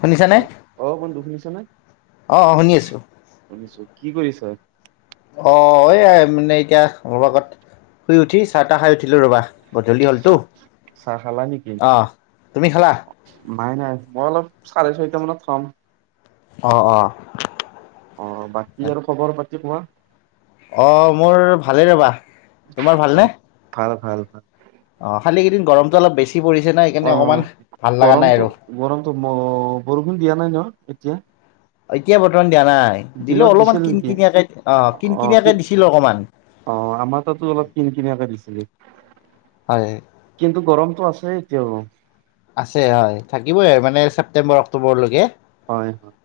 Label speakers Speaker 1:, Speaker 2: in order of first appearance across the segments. Speaker 1: শুনিছানে?
Speaker 2: হেল্ল', অ কোনটো শুনিছ নে,
Speaker 1: অ অ শুনি আছো।
Speaker 2: শুনিছো। কি কৰিছ?
Speaker 1: অ এই মানে এতিয়া অলপ আগত শুই উঠি চাহ তাহ খাই উঠিলো, ৰবা গধূলি হলটো,
Speaker 2: চাহ চাহ খালা নেকি?
Speaker 1: আহ তুমি খালা?
Speaker 2: নাই নাই, মই অলপ চাৰে ছয়টা মানত খাম।
Speaker 1: অ অ।
Speaker 2: অ বাকী আৰু খবৰ পাত তি কোৱা?
Speaker 1: অ মোৰ ভালেই ৰবা, তোমাৰ
Speaker 2: অ
Speaker 1: ভালনে?
Speaker 2: ভাল ভাল।
Speaker 1: অ খালি কেইদিন গৰমটো অলপ বেছি পৰিছে ন সেইকাৰণে
Speaker 2: অ
Speaker 1: অকণমান ভাল লগা নাই
Speaker 2: গৰমটো
Speaker 1: আৰু।
Speaker 2: গৰমতো বৰষুণ দিয়া নাই ন? এতিয়া?
Speaker 1: এতিয়া বৰ্তমান দিয়া নাই, দিলো
Speaker 2: দিনত
Speaker 1: অলপমান
Speaker 2: দিছিল
Speaker 1: কিন
Speaker 2: নেকি?
Speaker 1: কিনিয়াকে, অ কিন কিনিয়াকে দিছিল অকমান।
Speaker 2: অ আমাৰ তাতো অলপ কিন কিনিয়াকে দিছিলে।
Speaker 1: হয়
Speaker 2: কিন্তু গৰম আছে এতিয়াওঁ।
Speaker 1: চেপ্টেম্বৰ অক্টোবৰলৈকে ।
Speaker 2: হয় হয়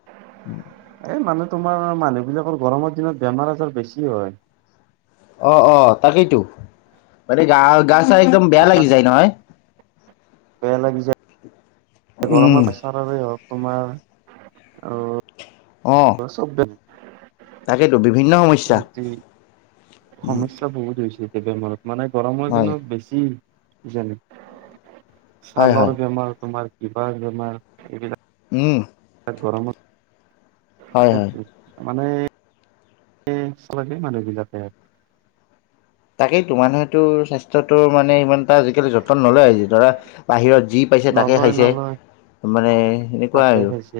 Speaker 2: এই মানে তোমাৰ মানুহ বিলাকৰ গৰমৰ দিনত বেমাৰ আজাৰ বেছি হয়।
Speaker 1: অ অ তাকেইতো, মানে গা গা ছা একদম বেয়া লাগি
Speaker 2: স্বাস্থ্য
Speaker 1: যায় নহয়।
Speaker 2: বেয়া লাগি যায়
Speaker 1: উম
Speaker 2: গৰমৰ প্ৰেছাৰেই হওক। তোমাৰ অ।
Speaker 1: অঁ
Speaker 2: অ চব বেলেগ। উ। [unintelligible]
Speaker 1: তাকেইতো বিভিন্ন সমস্যা।
Speaker 2: কেতিয়া মাৰ। মানে গৰমৰ
Speaker 1: হয়
Speaker 2: দিনত বেছি। জানো।
Speaker 1: হয় হয়
Speaker 2: ছালৰ বেমাৰ তোমাৰ বিবাহ বেমাৰ এইবিলাক।
Speaker 1: উম্।
Speaker 2: গৰমত।
Speaker 1: হয় হয়
Speaker 2: তাকেতো। মানে চালাগে মানুহ বিলাগে আৰু।
Speaker 1: তাকেই তো মানেতো স্বাস্থ্যটোৰ মানে ইমান। আজিকালি যতন নলয় আহিছে ধৰা বাহিৰত যি পাইছে তাকে
Speaker 2: নলয়
Speaker 1: খাইছে
Speaker 2: নলয়
Speaker 1: মানে এনেকুৱাই
Speaker 2: তাকে
Speaker 1: আৰু
Speaker 2: খাইছে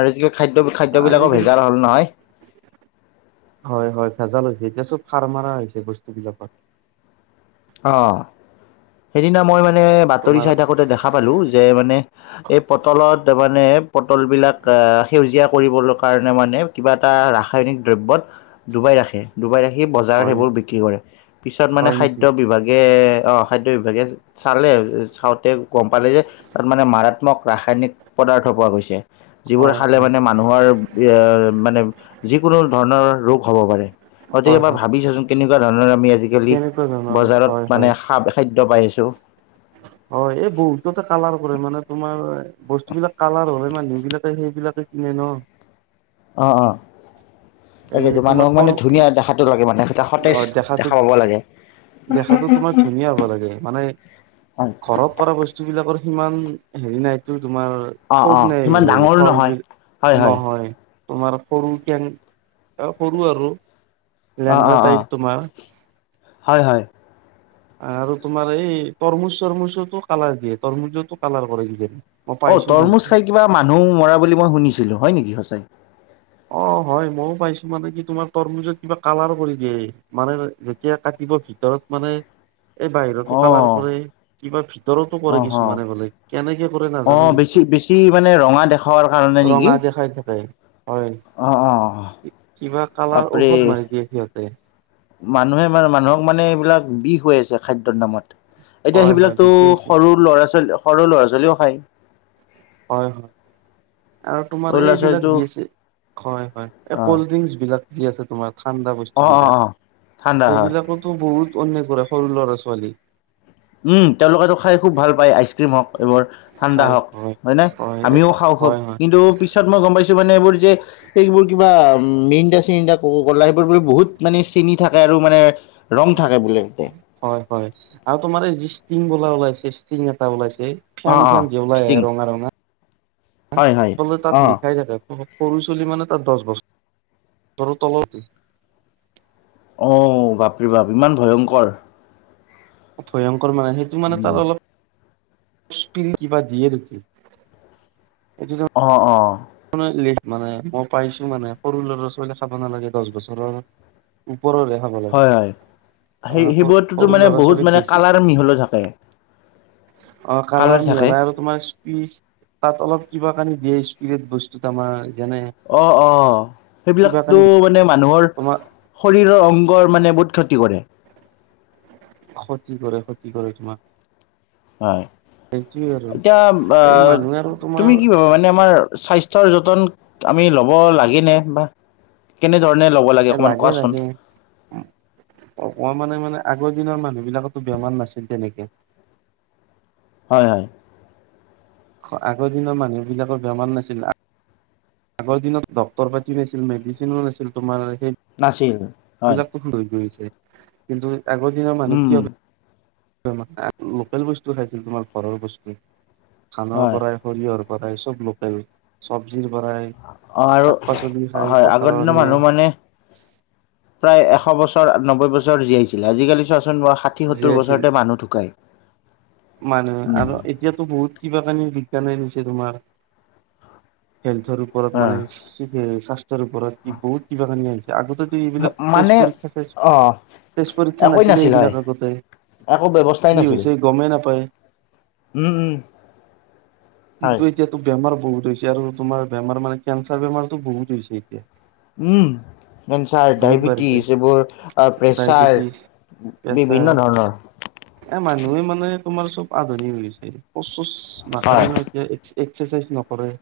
Speaker 1: আৰু আজিকালি খাদ্য খাদ্যবিলাকো
Speaker 2: আজিকালি
Speaker 1: ভেজাল হ'ল নহয় ।
Speaker 2: হয় হয় ভেজাল হৈছে এতিয়া চব সাৰ মাৰ হৈছে বস্তুবিলাকত। [unintelligible]
Speaker 1: অঁ। সেইদিনা মই মানে বাতৰি
Speaker 2: তোমাৰ
Speaker 1: চাই থাকোঁতে দেখা পালোঁ যে মানে এই পটলত মানে। পটলবিলাক সেউজীয়া কৰিবলৈ কাৰণে মানে কিবা এটা ৰাসায়নিক দ্ৰব্যত ডুবাই ৰাখে ডুবাই ৰাখী। সেই বজাৰত
Speaker 2: হয়
Speaker 1: সেইবোৰ বিক্ৰী কৰে পিছত মানে
Speaker 2: হয় নেকি
Speaker 1: খাদ্য। বিভাগে অ খাদ্য বিভাগে চালে চাওঁতে গম পালে যে তাত মানে মাৰাত্মক। ৰাসায়নিক পদাৰ্থ পোৱা গৈছে। যিবোৰ
Speaker 2: হয়
Speaker 1: খালে
Speaker 2: হয়
Speaker 1: মানে মানুহৰ এ। মানে যিকোনো ধৰণৰ ৰোগ হ'ব পাৰে। তহঁতি
Speaker 2: হয়
Speaker 1: এবাৰ
Speaker 2: হয়
Speaker 1: ভাবিছাচোন কেনেকুৱা। ধন ৰামি।
Speaker 2: কেনেকুৱা কাম [unintelligible]
Speaker 1: বজাৰত মানে খা খাদ্য পাইছোঁ।
Speaker 2: হয় এই বহুতে কালাৰ কৰে মানে তোমাৰ। বস্তু বিলাক কালাৰ হলে মানুহ বিলাকে সেইবিলাকে কিনে ন।
Speaker 1: অ অ।
Speaker 2: এই
Speaker 1: তাকেইতো
Speaker 2: তোমাৰ
Speaker 1: মানুহক মানে
Speaker 2: তৰ
Speaker 1: ধুনীয়া দেখাটো লাগে মানে। এটা সতেজ
Speaker 2: অ দেখাতো
Speaker 1: দেখা পাব লাগে
Speaker 2: দেখাতো তোমাৰ ধুনীয়া হ'ব লাগে মানে
Speaker 1: হয়
Speaker 2: ঘৰত কৰা বস্তু বিলাক। সিমান হেৰি, নাইটো। তোমাৰ
Speaker 1: অ
Speaker 2: থোক
Speaker 1: অ সিমান
Speaker 2: নাই
Speaker 1: ডাঙৰো
Speaker 2: ফল
Speaker 1: নহয়
Speaker 2: বিষ,
Speaker 1: হয় হয়
Speaker 2: নহয়। তোমাৰ সৰু কেং, সৰু আৰু।
Speaker 1: অ অ
Speaker 2: লেংৰা।
Speaker 1: অ
Speaker 2: তোমাৰ।
Speaker 1: হয় হয়
Speaker 2: আৰু তোমাৰ এই তৰমুজ তৰমুজতো কালাৰ দিয়ে তৰমুজো কালাৰ কৰে কিজান।
Speaker 1: অ তৰমুজ খাই কিবা মানুহ মৰা বুলি মই শুনিছিলো হয় নেকি সঁচাই।
Speaker 2: অ হয় ময়ো পাইছো মানে কি তোমাৰ তৰমিজত কিবা কালাৰ কৰি দিয়ে মানে যেতিয়া কাটিব ভিতৰত মানে। এই বাহিৰতো
Speaker 1: অ
Speaker 2: কালাৰ কৰে। কিবা। ভিতো
Speaker 1: অ
Speaker 2: কৰে
Speaker 1: হ
Speaker 2: কিছুমানে, কোলে কেনেকে কৰে
Speaker 1: অ
Speaker 2: নাজানো কিন্তু
Speaker 1: বেছি বেছি মানে ৰঙা দেখাৱাৰ কাৰণে নেকি
Speaker 2: ৰঙা দেখাই থাকে। হয়,
Speaker 1: অ অ
Speaker 2: কিবা কালাৰ
Speaker 1: বাপৰে
Speaker 2: ঔষধ মাৰি দিয়ে সিহঁত। [unintelligible]
Speaker 1: মানুহে মানে মানুহক মানে এইবিলাক বিষ হৈ আছে খাদ্যৰ নামত। এতিয়া
Speaker 2: হয় হয়
Speaker 1: সেইবিলাকতো
Speaker 2: বিকেছে
Speaker 1: সৰু ল'ৰা ছোৱালী সৰু ল'ৰা ছোৱালীও খায়।
Speaker 2: হয় হয় আৰু তোমাৰ
Speaker 1: সৰু ল'ৰা ছোৱালীটো
Speaker 2: এইবিলাকি, হয় হয় এই
Speaker 1: অ
Speaker 2: কলড্ৰিংকচ বিলাক। যি আছে তোমাক। ঠাণ্ডা
Speaker 1: অ
Speaker 2: বস্তু
Speaker 1: অ
Speaker 2: বিলাক,
Speaker 1: অ ঠাণ্ডা হয়
Speaker 2: সেইবিলাকতো বহুত। অনে কৰে সৰু ল'ৰা ছোৱালী।
Speaker 1: উম তেওঁলোকেতো খাই খুব ভাল পায় আইচক্ৰীম, হওক এইবাৰ ঠাণ্ডা
Speaker 2: খাই
Speaker 1: হওক। হয় নাই আমিও
Speaker 2: এইটো
Speaker 1: খাওঁ খুব
Speaker 2: হয় হয়
Speaker 1: কিন্তু পিছত মই গম পাইছো মানে এইবোৰ। যে সেইবোৰ কিবা মেইডা চিৰিডা গলা সেইবোৰ বো বহুত মানে চিনি থাকে আৰু মানে। ৰং থাকে বোলে তাতে
Speaker 2: হয় হয় আৰু, তোমাৰ এই য। বল ওাইছে ষ্টিনং এটা ওলাইছে। এই ফেন
Speaker 1: অ',
Speaker 2: ফেন
Speaker 1: অ',
Speaker 2: যিও লাগ
Speaker 1: ষ্টিং
Speaker 2: ৰঙা ৰঙা।
Speaker 1: হয়, হয়।
Speaker 2: আচললে তাত
Speaker 1: অ',
Speaker 2: লিখাই থাকে। সৰু চলি মানে তাত দহ বছৰ, তলতে।
Speaker 1: অ বাপৰি বাপ ইমান ভয়ংকৰ।
Speaker 2: সয়। মানে সেইটো মানে
Speaker 1: উম,
Speaker 2: তাৰ অলপ। পিল ক বা দিয়ে নেকি। এইটো
Speaker 1: অ অ।
Speaker 2: মানে মানে মই পাইছো মানে সৰু লৰা ছোৱালী খাব নালাগে। দহ বছৰৰ ওপৰৰে খাব লাগে।
Speaker 1: হয়, হয় সেই
Speaker 2: তাৰে সৰু
Speaker 1: সেইবোৰতোতো
Speaker 2: সৰু
Speaker 1: মানে
Speaker 2: ল'ৰা
Speaker 1: বহুত
Speaker 2: ছোৱালীক
Speaker 1: মানে
Speaker 2: বেছি
Speaker 1: কালাৰ মিহলি থাকে।
Speaker 2: অ কালাৰ মিহেলাই আৰু তোমাৰ স্পিচ তাত অলপ কিবা কানি দিয়ে বিধ বস্তু তাৰ
Speaker 1: অহ - অহ সেইবিলাকতো
Speaker 2: কানি
Speaker 1: মানে মানুহৰ
Speaker 2: তোমাক
Speaker 1: শৰীৰৰ অংগৰ মানে বহুত ক্ষতি কৰে।
Speaker 2: ক্ষতি কৰে -ক্ষতি কৰে তোমাক।
Speaker 1: হয়,
Speaker 2: সেইটোয়ে আৰু
Speaker 1: এতিয়া
Speaker 2: এই
Speaker 1: বা-হ
Speaker 2: মানুহে আৰু তোমাৰ
Speaker 1: তুমি কি ভাবা মানে আমাৰ স্বাস্থ্যৰ যতন আমি ল'ব লাগেনে? বা কেনে
Speaker 2: এ'লাগে -লাগে অকমানে মানে আগত দিনৰ মানুহ বিলাকৰতো বেমাৰ নাছিল তেনেকে।
Speaker 1: হয়-হয়।
Speaker 2: আগৰ দিনৰ মানুহবিলাকৰ বেমাৰ নাছিল। আগৰ দিনত ডক্টৰৰ পাতি নাছিল, মেডিচিনো নাছিল তোমাৰ সেই
Speaker 1: নাছিল।
Speaker 2: [unintelligible]
Speaker 1: হয়
Speaker 2: [unintelligible] কিন্তু আগৰ দিনৰ মানে
Speaker 1: উম
Speaker 2: কি হল। [unintelligible] লোকেল বস্তু খাইছিল তোমাৰ ঘৰৰ বস্তু। খানাৰ
Speaker 1: হয়
Speaker 2: পৰাই সৰিয়ৰ পৰাই চব লোকেল চব্জিৰ পৰাই
Speaker 1: অহ, আৰু
Speaker 2: শাক পাচলি খাই
Speaker 1: হয়, আগৰ
Speaker 2: পথাৰৰ
Speaker 1: দিনৰ
Speaker 2: নিয়ে
Speaker 1: মানুহ মানে প্ৰায় এশ বছৰ নবৈ বছৰ জীয়াইছিলে আজি-কালি চোৱা [unintelligible] ষাঠি, সত্তৰ
Speaker 2: জীয়াইছিল
Speaker 1: বছৰতে মানুহ ঢুকায় ।
Speaker 2: মানুহে আৰু এতিয়াতো বহুত কিবা - কানি কেনে [unintelligible] নিছে তোমাৰ? হেল্থৰ ওপৰত
Speaker 1: অ
Speaker 2: মানে স্বাস্থ্যৰ ওপৰত বহুত কিবা কানি আহিছে। আগতে তো এইবিলাক তেজ
Speaker 1: মানে
Speaker 2: পৰীক্ষা চেজ
Speaker 1: অ
Speaker 2: [inaudible] তেজ পৰীক্ষা
Speaker 1: একোৱেই
Speaker 2: নাছিলে
Speaker 1: নাছিল হয়
Speaker 2: এইবিলাক আগতে
Speaker 1: একো ব্যৱস্থাই
Speaker 2: কি
Speaker 1: নাছিল
Speaker 2: হৈছে গমে নাপা হয় [inaudible]
Speaker 1: উম উম
Speaker 2: কিন্তু,
Speaker 1: হয়
Speaker 2: এতিয়া তো বেমাৰ বহুত হৈছে আৰু তোমাৰ বেমাৰ মানে, কেঞ্চাৰ বেমাৰতো বহুত হৈছে এতিয়া।
Speaker 1: উম, কেন্ঞ্চাৰ,
Speaker 2: বহুত বাঢ়িছে
Speaker 1: ডায়েবেটিছ এইবোৰ প্ৰেছাৰ
Speaker 2: ডায়বেটিছ প্ৰেছাৰ
Speaker 1: বিভিন্ন
Speaker 2: এ
Speaker 1: ধৰণৰ
Speaker 2: মানুহে মানে তোমাৰ চব আধুনিক ৰীলছ হে পচ চচ
Speaker 1: হয়।
Speaker 2: নাকাৰেনো এতিয়া এক এক্সাৰচাইজ নকৰে।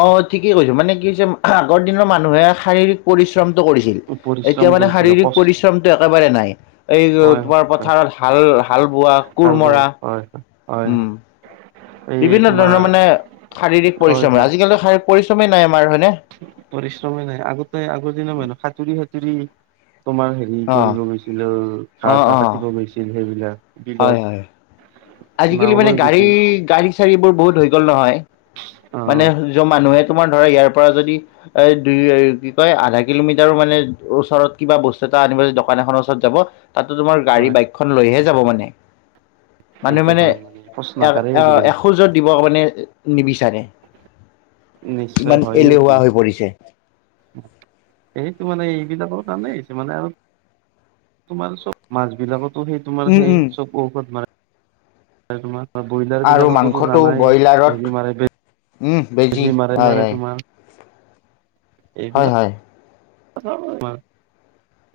Speaker 1: অ' ঠিকে কৈছো মানে কি হৈছে আগৰ দিনৰ মানুহে শাৰীৰিক পৰিশ্ৰ পৰিশ্ৰমটো কৰিছিল
Speaker 2: পৰিশ্ৰম
Speaker 1: এতিয়া মানে
Speaker 2: কৰিছিলে
Speaker 1: শাৰীৰিক
Speaker 2: কষ্ট
Speaker 1: পৰিশ্ৰমটো একেবাৰে নাই, এই
Speaker 2: হয়
Speaker 1: তোমাৰ
Speaker 2: হয়
Speaker 1: পথাৰত হাল -হাল বোৱা,
Speaker 2: ভাল
Speaker 1: কোৰ
Speaker 2: পাই
Speaker 1: মৰা,
Speaker 2: হয় হয় হয়
Speaker 1: উম
Speaker 2: এই
Speaker 1: বিভিন্ন ধৰণৰ
Speaker 2: তোমাৰ
Speaker 1: মানে শাৰীৰিক
Speaker 2: হয়
Speaker 1: পৰিশ্ৰমে
Speaker 2: হয়
Speaker 1: আজিকালি শাৰ পৰিশ্ৰমেই নাই আ-
Speaker 2: পৰিশ্ৰমে নাই আগতে আগৰ দিনা মানুহ সাঁতুৰি সাঁতুৰি তোমাৰ হেৰি সি
Speaker 1: অ
Speaker 2: কৰিব গৈছিলে উৱ
Speaker 1: অ
Speaker 2: ঘাঁ
Speaker 1: অ
Speaker 2: চাহ কাটিব গৈছিল সেইবিলাক
Speaker 1: হয়
Speaker 2: বিলত
Speaker 1: হয়
Speaker 2: নাও
Speaker 1: আজিকালিান
Speaker 2: লৈ
Speaker 1: গাড়ী
Speaker 2: গৈছিল
Speaker 1: গাড়ী চাড়ী বোৰ বহুত হৈ গ'ল ন হয়
Speaker 2: অ
Speaker 1: মানে য মানুহে তোমাৰ ধৰা ইয়াৰ পৰা যদি এ দুই কি কয় আধা কিলোমিটাৰো মানে ওচৰত কিবা বস্তু এটা আনিব য দোকান এখনৰ ওচৰত যাব তাতো তোমাৰ গাড়ী
Speaker 2: হয়
Speaker 1: বাইকখন লৈহে যাব মানে মানুহ
Speaker 2: সেইটো
Speaker 1: মানে
Speaker 2: হয় প্ৰশ্ন
Speaker 1: এ
Speaker 2: আকাৰে
Speaker 1: এ
Speaker 2: আজিকালি
Speaker 1: এসোজত দিব মানে নিবিচাৰে
Speaker 2: নিশ্চয়
Speaker 1: ইমান
Speaker 2: হয়
Speaker 1: এলেহুৱা হৈ পৰিছে
Speaker 2: এইটো মানে এইবিলাকৰ কাৰণে আহিছে মানে আৰু তোমাৰ চব মাছ বিলাকত তমাৰ
Speaker 1: উম
Speaker 2: সেই
Speaker 1: উম
Speaker 2: চব ঔষধ মনে তে তোমাৰ
Speaker 1: আৰু
Speaker 2: ব্ৰইলাৰবিলাকততো
Speaker 1: মাংসটো
Speaker 2: জানাই
Speaker 1: ব্ৰইলাৰত
Speaker 2: হেৰি মাৰে বে
Speaker 1: উম বেজি হয় হয় হয়
Speaker 2: এইবিলাক
Speaker 1: হয়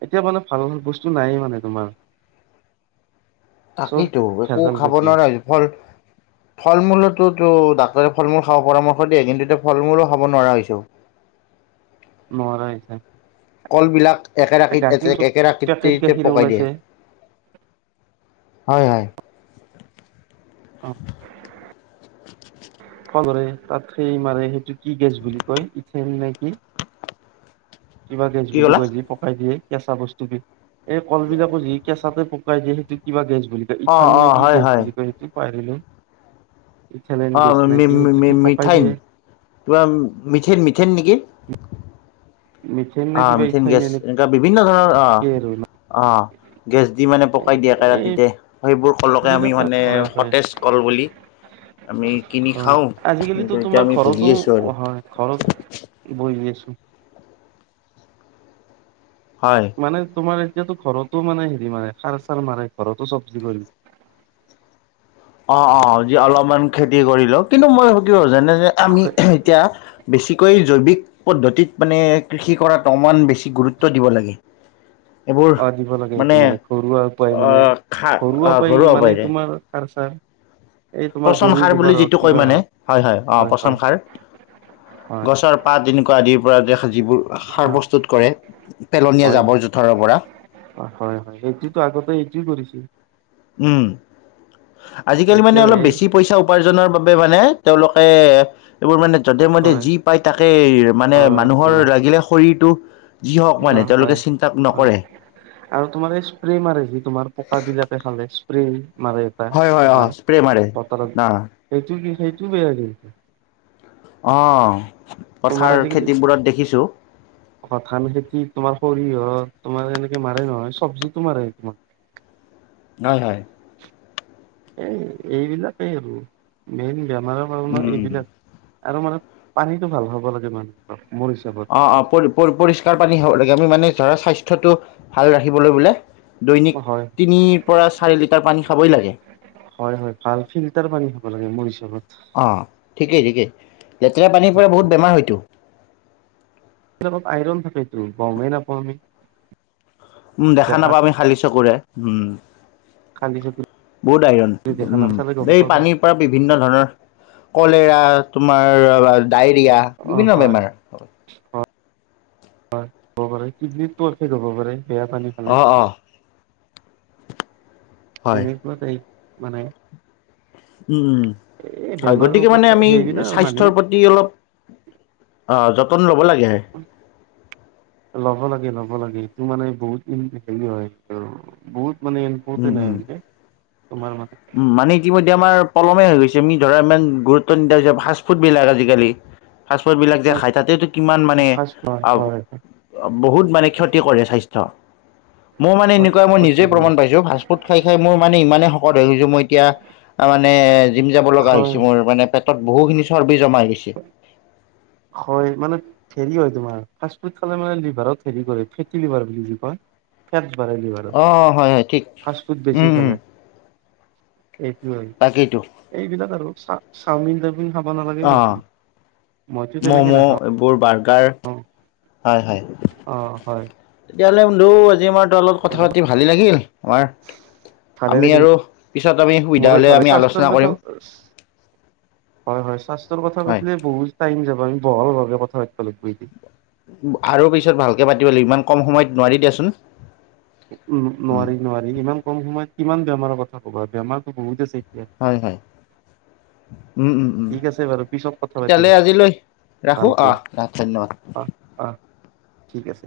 Speaker 2: এতিয়া মানে ভাল ভাল বস্তু নাইয়ে মানে তোমাৰ চব
Speaker 1: তাকেইতো একো
Speaker 2: ভেজাল
Speaker 1: খাব
Speaker 2: জাতীয়
Speaker 1: নোৱাৰাই ফল ফল মূলতোতো ডাক্তৰে ফল মূল খাব পৰামৰ্শ দিয়ে কিন্তু এতিয়া ফল মূলো খাব নোৱাৰা হৈছো
Speaker 2: নোৱাৰা হৈছে
Speaker 1: কল বিলাক একেৰাৰাতীত
Speaker 2: গাখীৰ
Speaker 1: এ
Speaker 2: পেকেট
Speaker 1: একেৰাতীততে
Speaker 2: গাখীৰ
Speaker 1: পকাই দিয়ে
Speaker 2: ওলাইছে
Speaker 1: হয় হয়
Speaker 2: অ
Speaker 1: [unintelligible]
Speaker 2: ফলধৰে তাত সেই মাৰে সেইটো কি গেছ বুলি কয় ইঠেন নে কি কিবা গেছ
Speaker 1: কি
Speaker 2: বুলি
Speaker 1: ক'লা?
Speaker 2: কয় যে পকাই দিয়ে। কেঁচা বস্তু বি এই কল বিলাকো যি কেঁচাতে পক [unintelligible] কিবা গেছ বুলি তে ই থান
Speaker 1: অ',
Speaker 2: নে
Speaker 1: অ',
Speaker 2: কি
Speaker 1: হয়
Speaker 2: গেছ
Speaker 1: হয়।
Speaker 2: বুলি কয় সেইটো পাহৰিলোঁ।
Speaker 1: অ মি
Speaker 2: কি
Speaker 1: মি মি
Speaker 2: সেইটোতো পকাই
Speaker 1: মিঠাইন
Speaker 2: দিয়ে
Speaker 1: পোৰা মিঠেন, মিথেইন নেকি?
Speaker 2: মিথেন
Speaker 1: অ
Speaker 2: নে কিবা
Speaker 1: মিথেন
Speaker 2: ইথাইন
Speaker 1: গেছ।
Speaker 2: এনেকে
Speaker 1: এনেকুৱা বিভিন্ন ধৰণৰ
Speaker 2: আৰু
Speaker 1: অ অ গেছ দি মানে পকাই দিয়াকে ৰাতিতে। সেইবোৰ কলকে আমি
Speaker 2: এইবিলাক
Speaker 1: মানে
Speaker 2: হয় হয়
Speaker 1: সতেজ কল বুলি আমি কিনি
Speaker 2: হয়
Speaker 1: খাওঁ।
Speaker 2: আজিকালিতো
Speaker 1: কিন্তু এতিয়া
Speaker 2: তোমাৰ
Speaker 1: আমি
Speaker 2: ঘৰতো
Speaker 1: ভুগি আছোঁ আৰু।
Speaker 2: হয় ঘৰত বহি আছো
Speaker 1: হয়।
Speaker 2: মানে তোমাৰ এতিয়াতো ঘৰতো মানে হেৰি মাৰে সাৰ চাৰ মাৰে ঘৰতো চব্জি কৰি
Speaker 1: অ অ যি অলপমান খেতি কৰিলো কিন্তু মই [unintelligible] যেনে যে আমি এতিয়া বেছি কৈ জৈৱিক পদ্ধতিত মানে কৃষি কৰাত অমান বেছি গুৰুত্ব দিব লাগে। এইবোৰ
Speaker 2: অ দিব লাগে। এইটো মানে ঘৰুৱা উপায়
Speaker 1: অ
Speaker 2: মানে
Speaker 1: খা
Speaker 2: ঘৰুৱা উপায়,
Speaker 1: ঘৰুৱা
Speaker 2: মানে
Speaker 1: উপায়েৰে
Speaker 2: তোমাৰ সাৰ- চাৰ। এই তোমাৰ
Speaker 1: পচন
Speaker 2: গৰু
Speaker 1: সাৰ বুলি
Speaker 2: গোবাৰ হওক
Speaker 1: যিটো কয়
Speaker 2: কিবা
Speaker 1: মানে।
Speaker 2: হওক
Speaker 1: হয়, হয়। অ পচন সাৰ।
Speaker 2: হয়
Speaker 1: গছৰ পাত এনেকুৱা আদি পৰা দেখা যিবোৰ সাৰ
Speaker 2: হয়
Speaker 1: প্ৰস্তুত কৰে। পেলনীয়া
Speaker 2: হয় হয়
Speaker 1: জাবৰ জোথৰৰ পৰা।
Speaker 2: হয় হয় হয় এইটোতো আগতে এইটোৱে কৰিছিল
Speaker 1: উম, আজিকালি মানে
Speaker 2: এতিয়া
Speaker 1: অলপ
Speaker 2: এই
Speaker 1: বেছি পইচা উপাৰ্জনৰ বাবে মানে তেওঁলোক এ এইবোৰ মানে যধে মধে
Speaker 2: হয়
Speaker 1: যি পায় তাকে মানে
Speaker 2: হয়
Speaker 1: মানুহৰ
Speaker 2: তোমাৰ
Speaker 1: লাগিলে শৰীৰটো যি হওক
Speaker 2: অ
Speaker 1: মানে তেওঁলোকে
Speaker 2: হয়
Speaker 1: চিন্তা
Speaker 2: অ
Speaker 1: নকৰে।
Speaker 2: আৰু তোমাৰ এই স্প্ৰে মাৰে যি তোমাৰ পকা বিলাকে খালে স্প্ৰে মাৰে এটা
Speaker 1: হয় হয় অ।
Speaker 2: তোমাৰ
Speaker 1: স্প্ৰে মাৰে ন
Speaker 2: পতাৰত এইটো কি সেইটো বেয়া হেৰি
Speaker 1: অ।
Speaker 2: তোমাৰ
Speaker 1: পথাৰ
Speaker 2: আজিকালি,
Speaker 1: খেতিবোৰত দেখিছোঁ।
Speaker 2: অ ধান খেতি তোমাৰ সৰিয়হৰ তোমাৰ এনেকে মাৰে নহয়। চবজিটো মাৰে তোমাৰ।
Speaker 1: হয়, হয়।
Speaker 2: এই এইবিলাকে আৰু মেইন বেমাৰৰ কাৰনে
Speaker 1: উম
Speaker 2: এইবিলাক আৰু মানে পানীটো ভাল হ'ব লাগে মানুহ মোৰ হিচাপত
Speaker 1: অ অ পৰি পৰিষ্কাৰ পানী খাব লাগে। আমি মানে ধৰা স্বাস্থ্যটো ভাল ৰাখিবলৈ বোলে। দৈনিক
Speaker 2: হয়
Speaker 1: তিনিৰ পৰা চাৰি লিটাৰ পানী খাবই লাগে।
Speaker 2: হয় হয় ভাল ফিল্টাৰ পানী খাব লাগে মোৰ হিচাপত।
Speaker 1: অ, ঠিকেই ঠিকেই লেতেৰা পানীৰ পৰা বহুত বেমাৰ হয়তো।
Speaker 2: ত আইৰণ থাকেইটো গমেই নাপাওঁ আমি।
Speaker 1: উম, দেখা
Speaker 2: দেখাত
Speaker 1: নাপাওঁ আমি খালি চকুৰে উম
Speaker 2: খালি চকুৰে
Speaker 1: বহুত আইৰণ
Speaker 2: দেখা
Speaker 1: উম
Speaker 2: নাচালে গম
Speaker 1: এই
Speaker 2: পাব পাৰে।
Speaker 1: পানীৰ পৰা বিভিন্ন ধৰণৰ কলেৰা। তোমাৰ। ডায়েৰিয়া
Speaker 2: অ
Speaker 1: বিভিন্ন বেমাৰ।
Speaker 2: হয় হব পাৰে, কিডনীটো এফেক্ট হব পাৰে। বেয়া পানী
Speaker 1: অ
Speaker 2: খালে।
Speaker 1: অ হয়
Speaker 2: তেনেকোৱা টাইপ। মানে?
Speaker 1: উম উম,
Speaker 2: এই
Speaker 1: হয়
Speaker 2: বেমাৰৰ
Speaker 1: গতিকে মানে
Speaker 2: কথা
Speaker 1: আমি
Speaker 2: সেইবিলাক
Speaker 1: স্বাস্থ্যৰ
Speaker 2: মানুহে
Speaker 1: প্ৰতি অলপ আহ যত। টন লব লাগে।
Speaker 2: ল'ব লাগে ল'ব লাগে। টো মানে বহুত ই হেৰি হয় বহুত। মানে
Speaker 1: উম
Speaker 2: ইনপৰ্টেন্ত
Speaker 1: উম
Speaker 2: হয় মানে তোমাৰ মানে।
Speaker 1: উম মানে ইতিমধ্যে আমাৰ পলমে হৈ গৈছে, আমি ধৰা ইমান গুৰুত্ব নিদা হৈছে ফাষ্টফুডবিলাক আজিকালি। ফাষ্টফুডবিলাক যে
Speaker 2: মানে
Speaker 1: খাই তাতেতো কিমান মানে
Speaker 2: ফাৰ্ষ্ট হয় হয়
Speaker 1: বহুত মানে ক্ষতি কৰে স্বাস্থ্য মোৰ মানে এনেকুৱা মই
Speaker 2: ক্ষতি
Speaker 1: নিজে
Speaker 2: কৰে
Speaker 1: প্ৰমাণ পাইছো। ফাষ্ট ফুড খাই খাই মোৰ মানে ইমানে শকত হৈ গৈছো, মই এতিয়া মানে জিম যাব লগা হৈছ
Speaker 2: হয়
Speaker 1: মোৰ মানে। পেটত বহুখিনি চৰ্বি জমাই হৈ গৈছে।
Speaker 2: হয়, মানে হেৰি হয় তোমাৰ ফাৰ্ষ্টফুড খালে মানে লিভাৰত হেৰী কৰে ফেটি লিভাৰ বুলি যে কয় ফেট। বাঢ়ে লিভাৰত
Speaker 1: অ, হয় হয় ঠিক
Speaker 2: ফাষ্ট ফুড
Speaker 1: উম উম।
Speaker 2: এইটো
Speaker 1: তাকেইতো
Speaker 2: এইবিলাক আৰু। চা চাউমিন টা খাব নালাগে
Speaker 1: অঁ
Speaker 2: বেছি। মইতো তেনেকে
Speaker 1: ম'ম'
Speaker 2: নাখাওঁ
Speaker 1: এইবোৰ বৰ্গ। হয় হয়
Speaker 2: অ হয়
Speaker 1: তেতিয়াহলে। আজি আমাৰ। লত কথা
Speaker 2: এইবিলাক
Speaker 1: পাতি ভালেই লাগিল, আমাৰ
Speaker 2: ভালে
Speaker 1: আমি
Speaker 2: লাগিল
Speaker 1: আৰু পিছত আমি সুবিধা
Speaker 2: মোৰো
Speaker 1: হ'লে
Speaker 2: ভালে
Speaker 1: আমি
Speaker 2: স্বাস্থ্যৰ
Speaker 1: আলোচনা
Speaker 2: কথা
Speaker 1: কৰিম।
Speaker 2: হয় হয় স্বাস্থ্যৰ কথা
Speaker 1: হয়
Speaker 2: পাতিলে বহুত টাইম যাব। বহল ভাৱে কথা ৰাখিব লাগিব এটো।
Speaker 1: আৰু পিছত ভালকে পাতিবলো ইমান কম সময়ত নোৱাৰি দিয়াচোন।
Speaker 2: উম নোৱাৰি নোৱাৰি ইমান কম সময়ত কিমান বেমাৰৰ কথা কবা বেমাৰো বহুত আছে। এতিয়া
Speaker 1: হয় হয় উম উম উ
Speaker 2: ঠিক আছে বাৰু পিছত কথা পাতিম
Speaker 1: তেতিয়ালে আজিলৈ ৰাখো
Speaker 2: ভালকে
Speaker 1: আহ আহ ধন্যবাদ!
Speaker 2: অ অ ঠিক আছে।